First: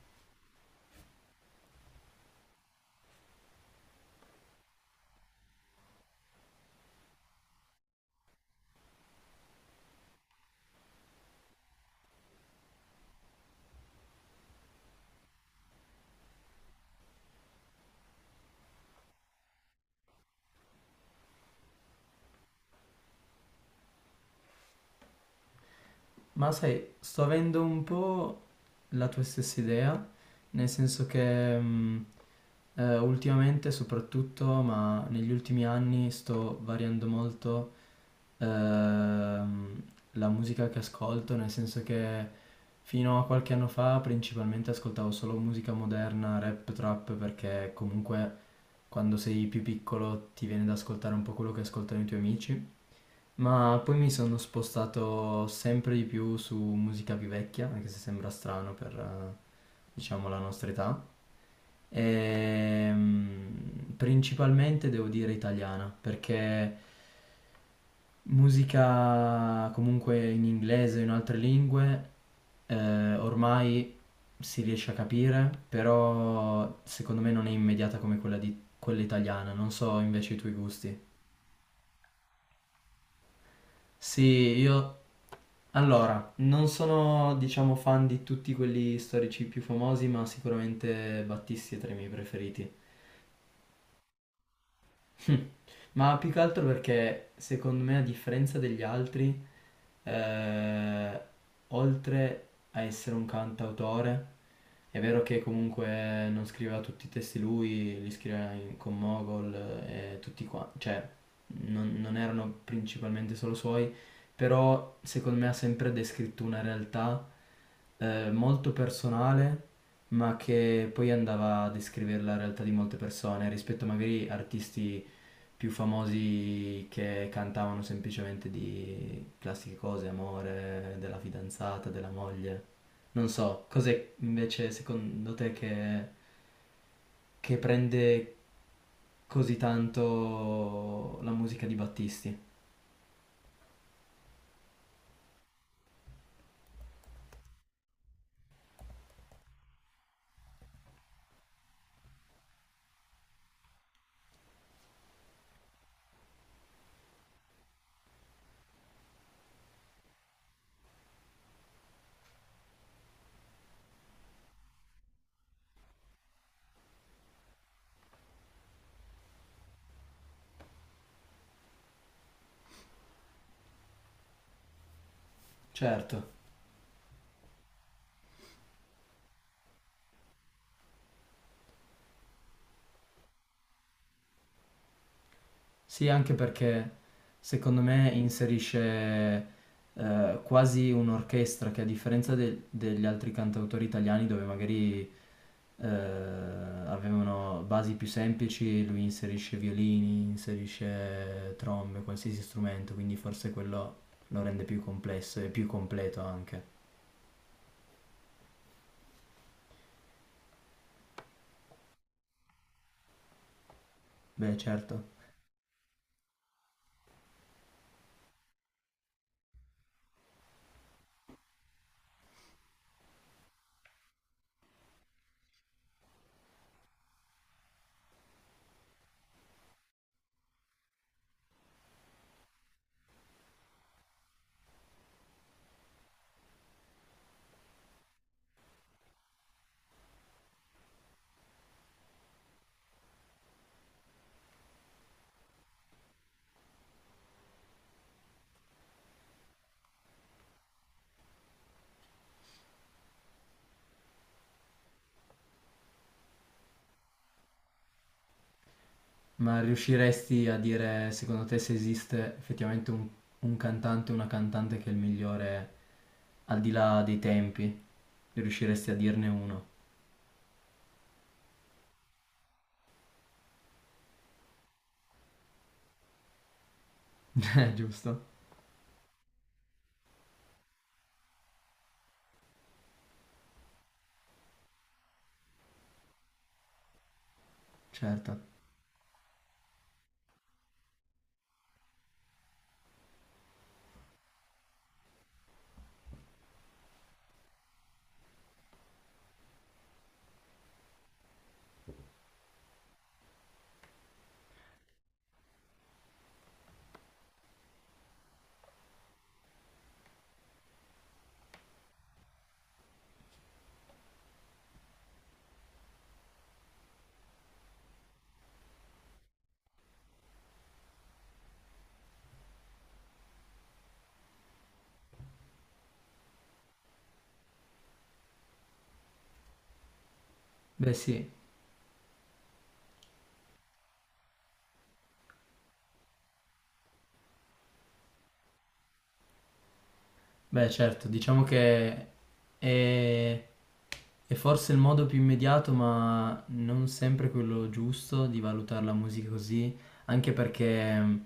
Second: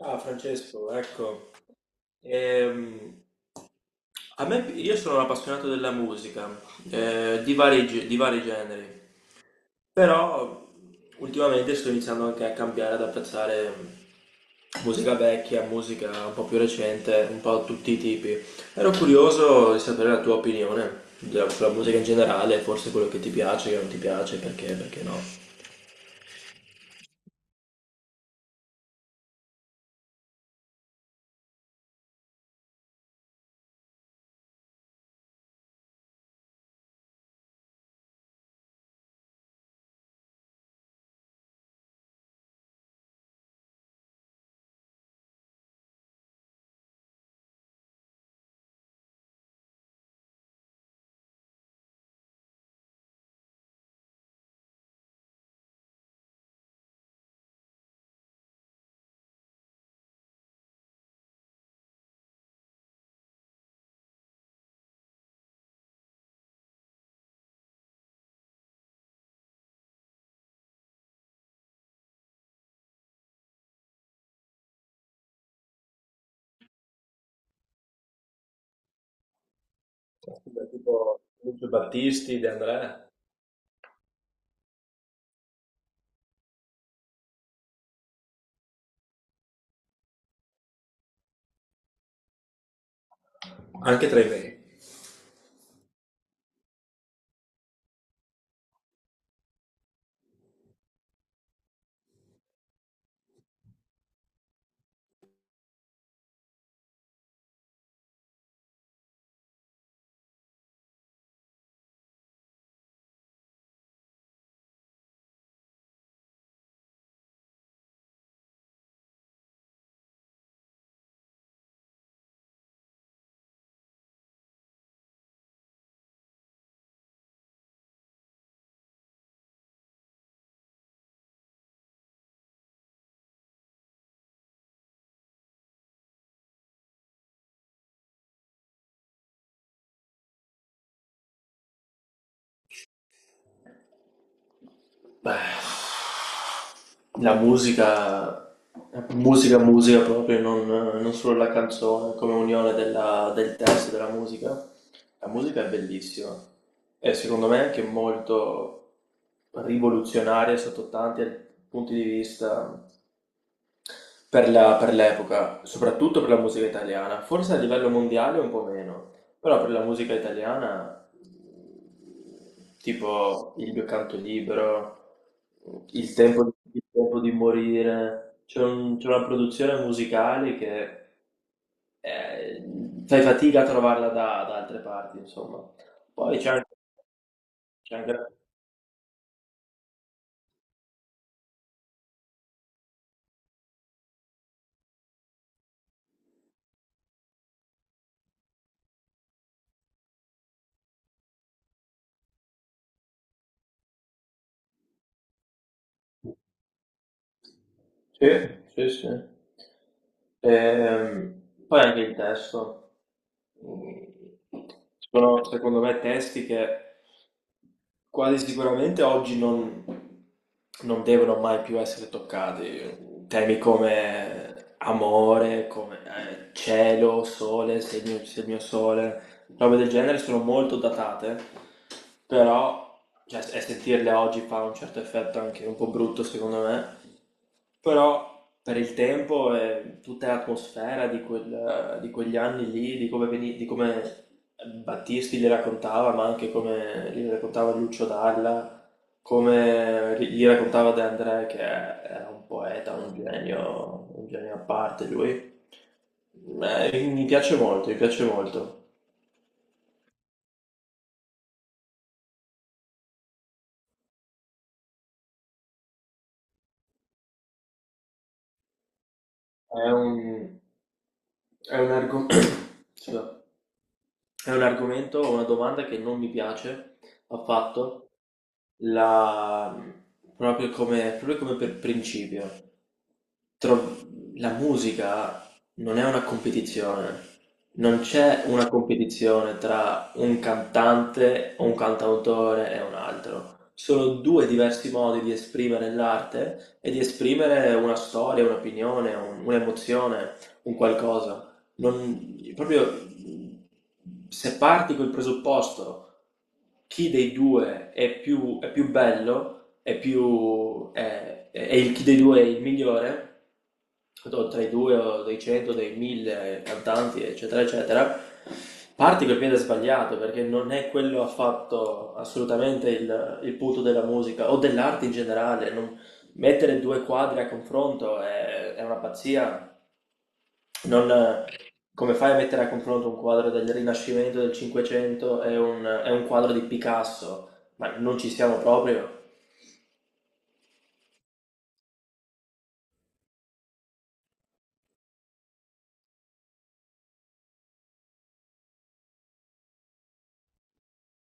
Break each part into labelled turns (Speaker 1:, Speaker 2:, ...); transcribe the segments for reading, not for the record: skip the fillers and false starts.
Speaker 1: Ah, Francesco, ecco. Ehm, io sono un appassionato della musica, di di vari generi, però ultimamente sto iniziando anche a cambiare, ad apprezzare musica vecchia, musica un po' più recente, un po' tutti i tipi. Ero curioso di sapere la tua opinione sulla musica in generale, forse quello che ti piace, che non ti piace, perché, perché no.
Speaker 2: Ma sai, sto avendo un po' la tua stessa idea, nel senso che ultimamente soprattutto, ma negli ultimi anni sto variando molto ehm, la musica che ascolto, nel senso che fino a qualche anno fa principalmente ascoltavo solo musica moderna, rap, trap, perché comunque quando sei più piccolo ti viene da ascoltare un po' quello che ascoltano i tuoi amici. Ma poi mi sono spostato sempre di più su musica più vecchia, anche se sembra strano per, diciamo, la nostra età. Principalmente devo dire italiana, perché musica comunque in inglese o in altre lingue ormai si riesce a capire, però secondo me non è immediata come quella italiana. Non so invece i tuoi gusti.
Speaker 1: Tipo Lucio Battisti, De André,
Speaker 2: Sì, io... Allora, non sono, diciamo, fan di tutti quelli storici più famosi, ma sicuramente Battisti è tra i miei preferiti.
Speaker 1: anche tra i miei.
Speaker 2: Ma più che altro perché secondo me a differenza degli altri, eh, oltre a essere un cantautore, è vero che comunque non scriveva tutti i testi lui, li scriveva con Mogol e tutti qua, cioè non erano principalmente solo suoi, però secondo me ha sempre descritto una realtà molto personale, ma che poi andava a descrivere la realtà di molte persone rispetto magari artisti più famosi che cantavano semplicemente di classiche cose, amore, della fidanzata, della moglie. Non so, cos'è invece secondo te che prende così tanto la musica di Battisti?
Speaker 1: Beh, la musica proprio, non solo la canzone, come unione del testo e della musica. La musica è bellissima e secondo me è anche molto rivoluzionaria sotto tanti punti di vista per per l'epoca, soprattutto per la musica italiana, forse a livello mondiale un po' meno, però per la musica italiana, tipo Il mio canto libero, Il
Speaker 2: Certo,
Speaker 1: tempo, il tempo di morire, c'è c'è una produzione musicale che eh, fai fatica a trovarla da altre parti, insomma.
Speaker 2: sì, anche
Speaker 1: Poi
Speaker 2: perché secondo
Speaker 1: c'è
Speaker 2: me
Speaker 1: anche
Speaker 2: inserisce quasi un'orchestra che a differenza degli altri cantautori italiani dove magari avevano basi più semplici, lui inserisce violini, inserisce trombe, qualsiasi strumento, quindi forse quello lo rende più complesso e più completo anche.
Speaker 1: sì, sì, sì. Ehm, Poi anche il testo. Mm,
Speaker 2: Beh, certo.
Speaker 1: Sono, secondo me, testi che quasi sicuramente oggi non, non devono mai più essere toccati. Temi come amore, come cielo, sole, se il mio sole, robe del genere sono molto datate, però cioè, e sentirle oggi fa un certo effetto anche un po' brutto, secondo me. Però per il tempo e tutta l'atmosfera di, di quegli anni lì, di come, di come Battisti li raccontava, ma anche come li raccontava Lucio Dalla, come li raccontava De André, che era un poeta, un genio a parte lui. Mi piace molto, mi piace molto.
Speaker 2: Ma riusciresti a dire, secondo te, se esiste effettivamente un cantante o una cantante che è il migliore al di là dei tempi? Riusciresti a dirne uno?
Speaker 1: È un, è un argo- scusa. È un argomento, una domanda che non mi piace affatto.
Speaker 2: Giusto?
Speaker 1: La proprio come per principio tro- la musica non è una competizione. Non c'è
Speaker 2: Certo.
Speaker 1: una competizione tra un cantante o un cantautore e un altro. Sono due diversi modi di esprimere l'arte e di esprimere una storia, un'opinione, un'emozione, un qualcosa. Non, proprio se parti col presupposto chi dei due è più bello, chi dei due è il migliore, tra i due o dei 100, dei 1000 cantanti, eccetera, eccetera, parti col piede sbagliato perché non è quello affatto assolutamente il punto della musica o dell'arte in generale. Mettere due quadri a confronto è una pazzia.
Speaker 2: Beh, sì.
Speaker 1: Non- come fai a mettere a confronto un quadro del Rinascimento del Cinquecento e un quadro di Picasso? Ma non ci siamo proprio.
Speaker 2: Beh, certo, diciamo che è, è forse il modo più immediato, ma non sempre quello giusto di valutare la musica così, anche perché,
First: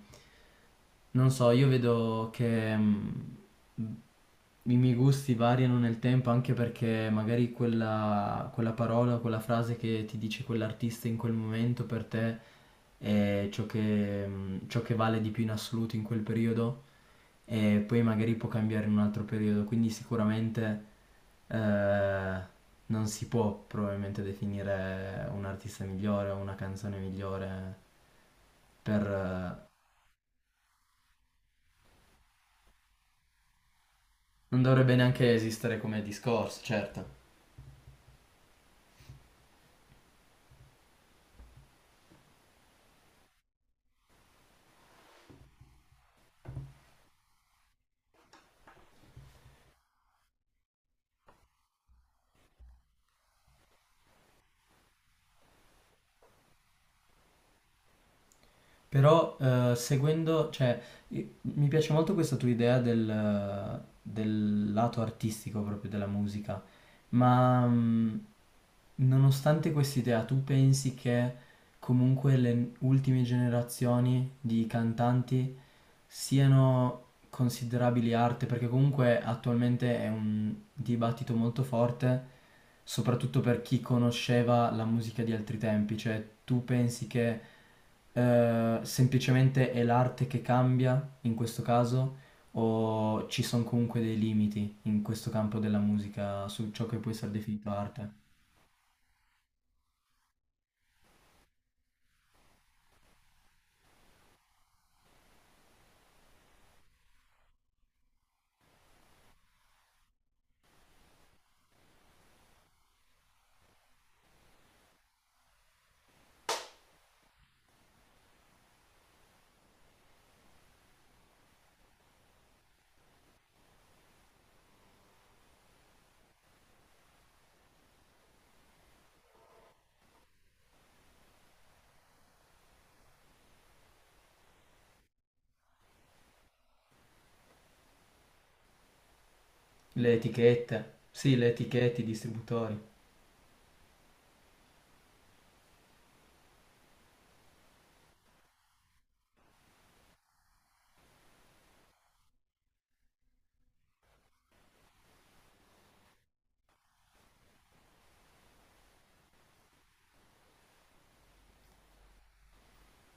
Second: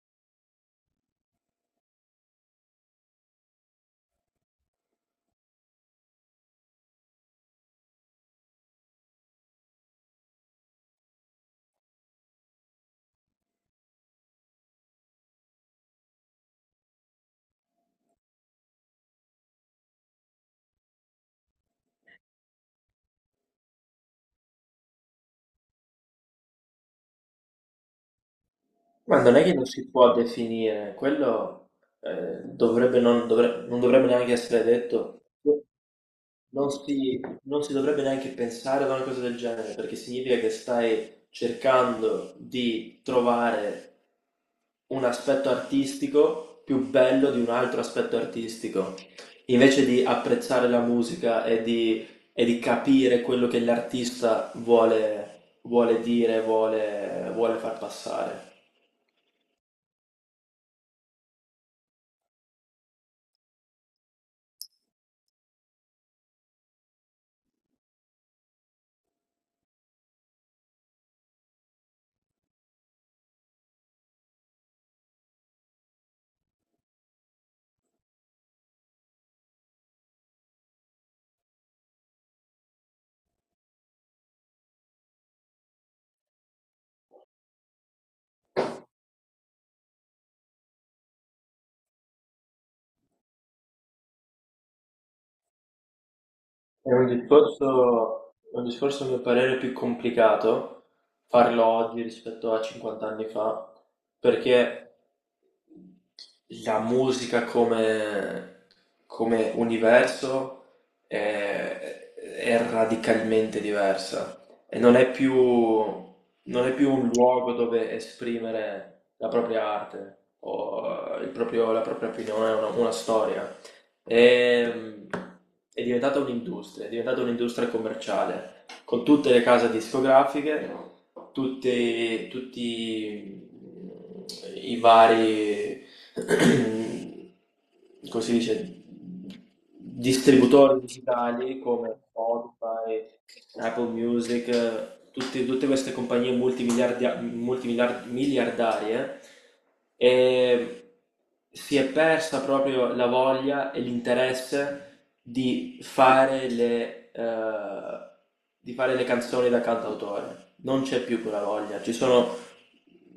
Speaker 2: non so, io vedo che i miei gusti variano nel tempo anche perché magari quella parola o quella frase che ti dice quell'artista in quel momento per te è ciò che vale di più in assoluto in quel periodo e poi magari può cambiare in un altro periodo, quindi sicuramente eh, non si può probabilmente definire un artista migliore o una canzone migliore per...
Speaker 1: Ma non è che non si può definire, quello non dovrebbe neanche
Speaker 2: non
Speaker 1: essere
Speaker 2: dovrebbe
Speaker 1: detto,
Speaker 2: neanche esistere come discorso, certo.
Speaker 1: non si dovrebbe neanche pensare ad una cosa del genere, perché significa che stai cercando di trovare un aspetto artistico più bello di un altro aspetto artistico, invece di apprezzare la musica e di capire quello che l'artista vuole dire, vuole far passare.
Speaker 2: Però seguendo, cioè, mi piace molto questa tua idea del lato artistico proprio della musica, ma nonostante quest'idea, tu pensi che comunque le ultime generazioni di cantanti siano considerabili arte, perché comunque attualmente è un dibattito molto forte, soprattutto per chi conosceva la musica di altri tempi, cioè tu pensi che semplicemente è l'arte che cambia in questo caso o ci sono comunque dei limiti in questo campo della musica su ciò che può essere definito arte?
Speaker 1: È un discorso a mio parere più complicato farlo oggi rispetto a 50 anni fa, perché la musica come universo è radicalmente diversa e non è più un luogo dove esprimere la propria arte o la propria opinione, una storia. Ehm, è diventata un'industria commerciale, con tutte le case discografiche, tutti mm, i vari come si dice,
Speaker 2: Le
Speaker 1: distributori
Speaker 2: etichette, sì, le
Speaker 1: digitali come
Speaker 2: etichette, i distributori.
Speaker 1: Spotify, Apple Music, tutte queste compagnie miliardarie, e si è persa proprio la voglia e l'interesse di fare di fare le canzoni da cantautore. Non c'è più quella voglia.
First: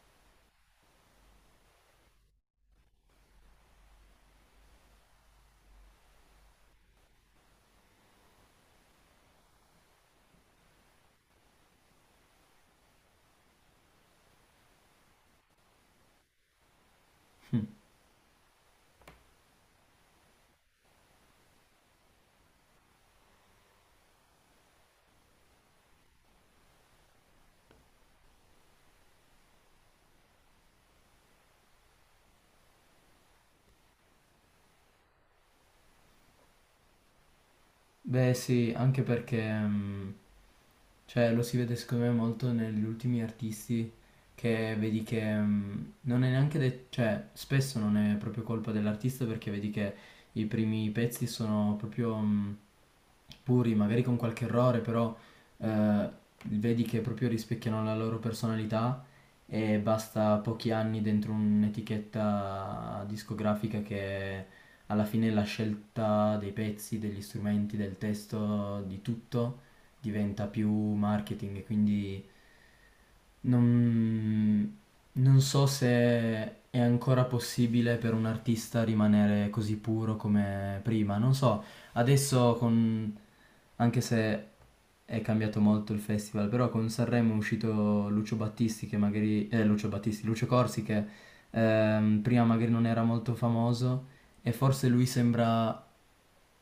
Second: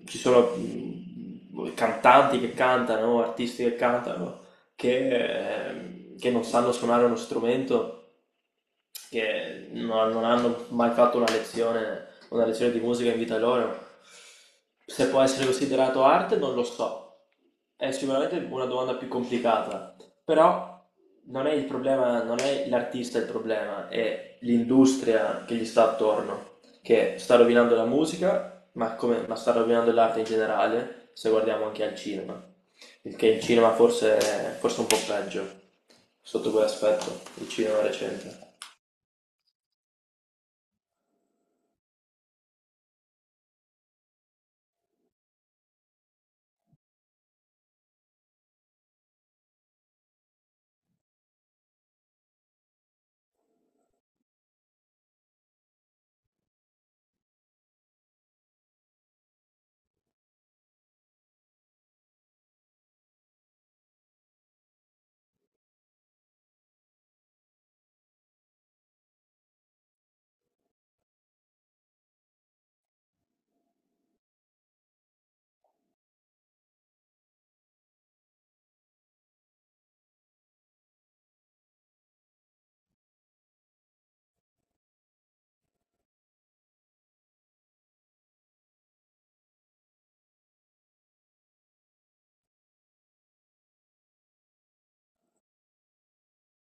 Speaker 1: Ci sono cantanti che cantano, artisti che cantano, che non sanno suonare uno strumento che non hanno mai fatto una lezione di musica in vita loro. Se può essere considerato arte, non lo so. È sicuramente una domanda più complicata, però non è il problema, non è l'artista il problema, è l'industria che gli sta attorno, che sta rovinando la musica, ma, ma sta rovinando l'arte in generale, se guardiamo anche al cinema. Il cinema forse è un po' peggio sotto quell'aspetto, il cinema
Speaker 2: Beh
Speaker 1: recente.
Speaker 2: sì, anche perché cioè, lo si vede secondo me molto negli ultimi artisti che vedi che non è neanche de- cioè spesso non è proprio colpa dell'artista perché vedi che i primi pezzi sono proprio puri, magari con qualche errore, però eh, vedi che proprio rispecchiano la loro personalità e basta pochi anni dentro un'etichetta discografica che alla fine la scelta dei pezzi, degli strumenti, del testo, di tutto diventa più marketing e quindi non, non so se è ancora possibile per un artista rimanere così puro come prima. Non so, adesso con... anche se è cambiato molto il festival, però con Sanremo è uscito Lucio Battisti che magari... Lucio Corsi che prima magari non era molto famoso e forse lui sembra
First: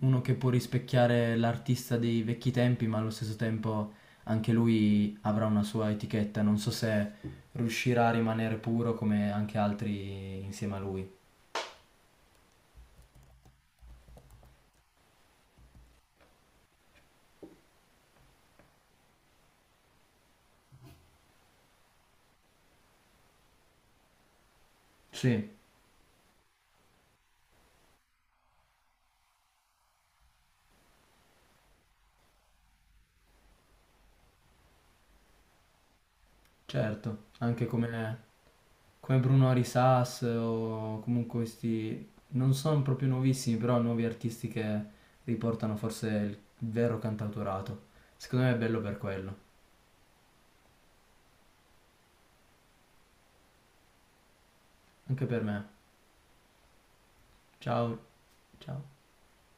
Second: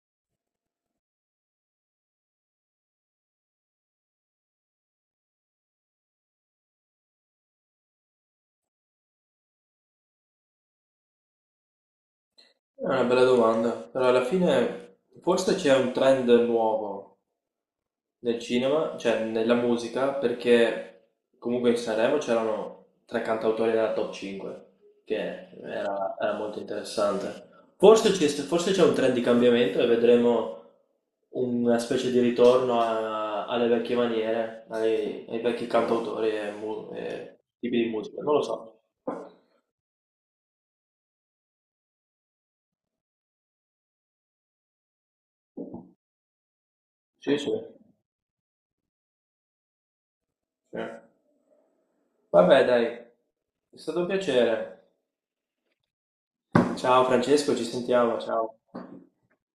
Speaker 2: uno che può rispecchiare l'artista dei vecchi tempi, ma allo stesso tempo anche lui avrà una sua etichetta, non so se riuscirà a rimanere puro come anche altri insieme a lui.
Speaker 1: È una bella domanda, però alla fine forse c'è un trend nuovo nel cinema, cioè nella musica, perché comunque in Sanremo c'erano tre cantautori nella top 5,
Speaker 2: Sì,
Speaker 1: era molto interessante. Forse c'è un trend di cambiamento e vedremo una specie di ritorno alle vecchie maniere, ai vecchi cantautori e,
Speaker 2: certo,
Speaker 1: e tipi di musica, non lo so.
Speaker 2: come Bruno Arisas o comunque questi, non sono proprio nuovissimi, però nuovi artisti che riportano forse il vero
Speaker 1: Sì, sì.
Speaker 2: cantautorato. Secondo me è bello per quello,
Speaker 1: Sì. Vabbè, dai, è stato un piacere.
Speaker 2: anche per me.
Speaker 1: Ciao Francesco, ci
Speaker 2: Ciao,
Speaker 1: sentiamo, ciao.
Speaker 2: ciao.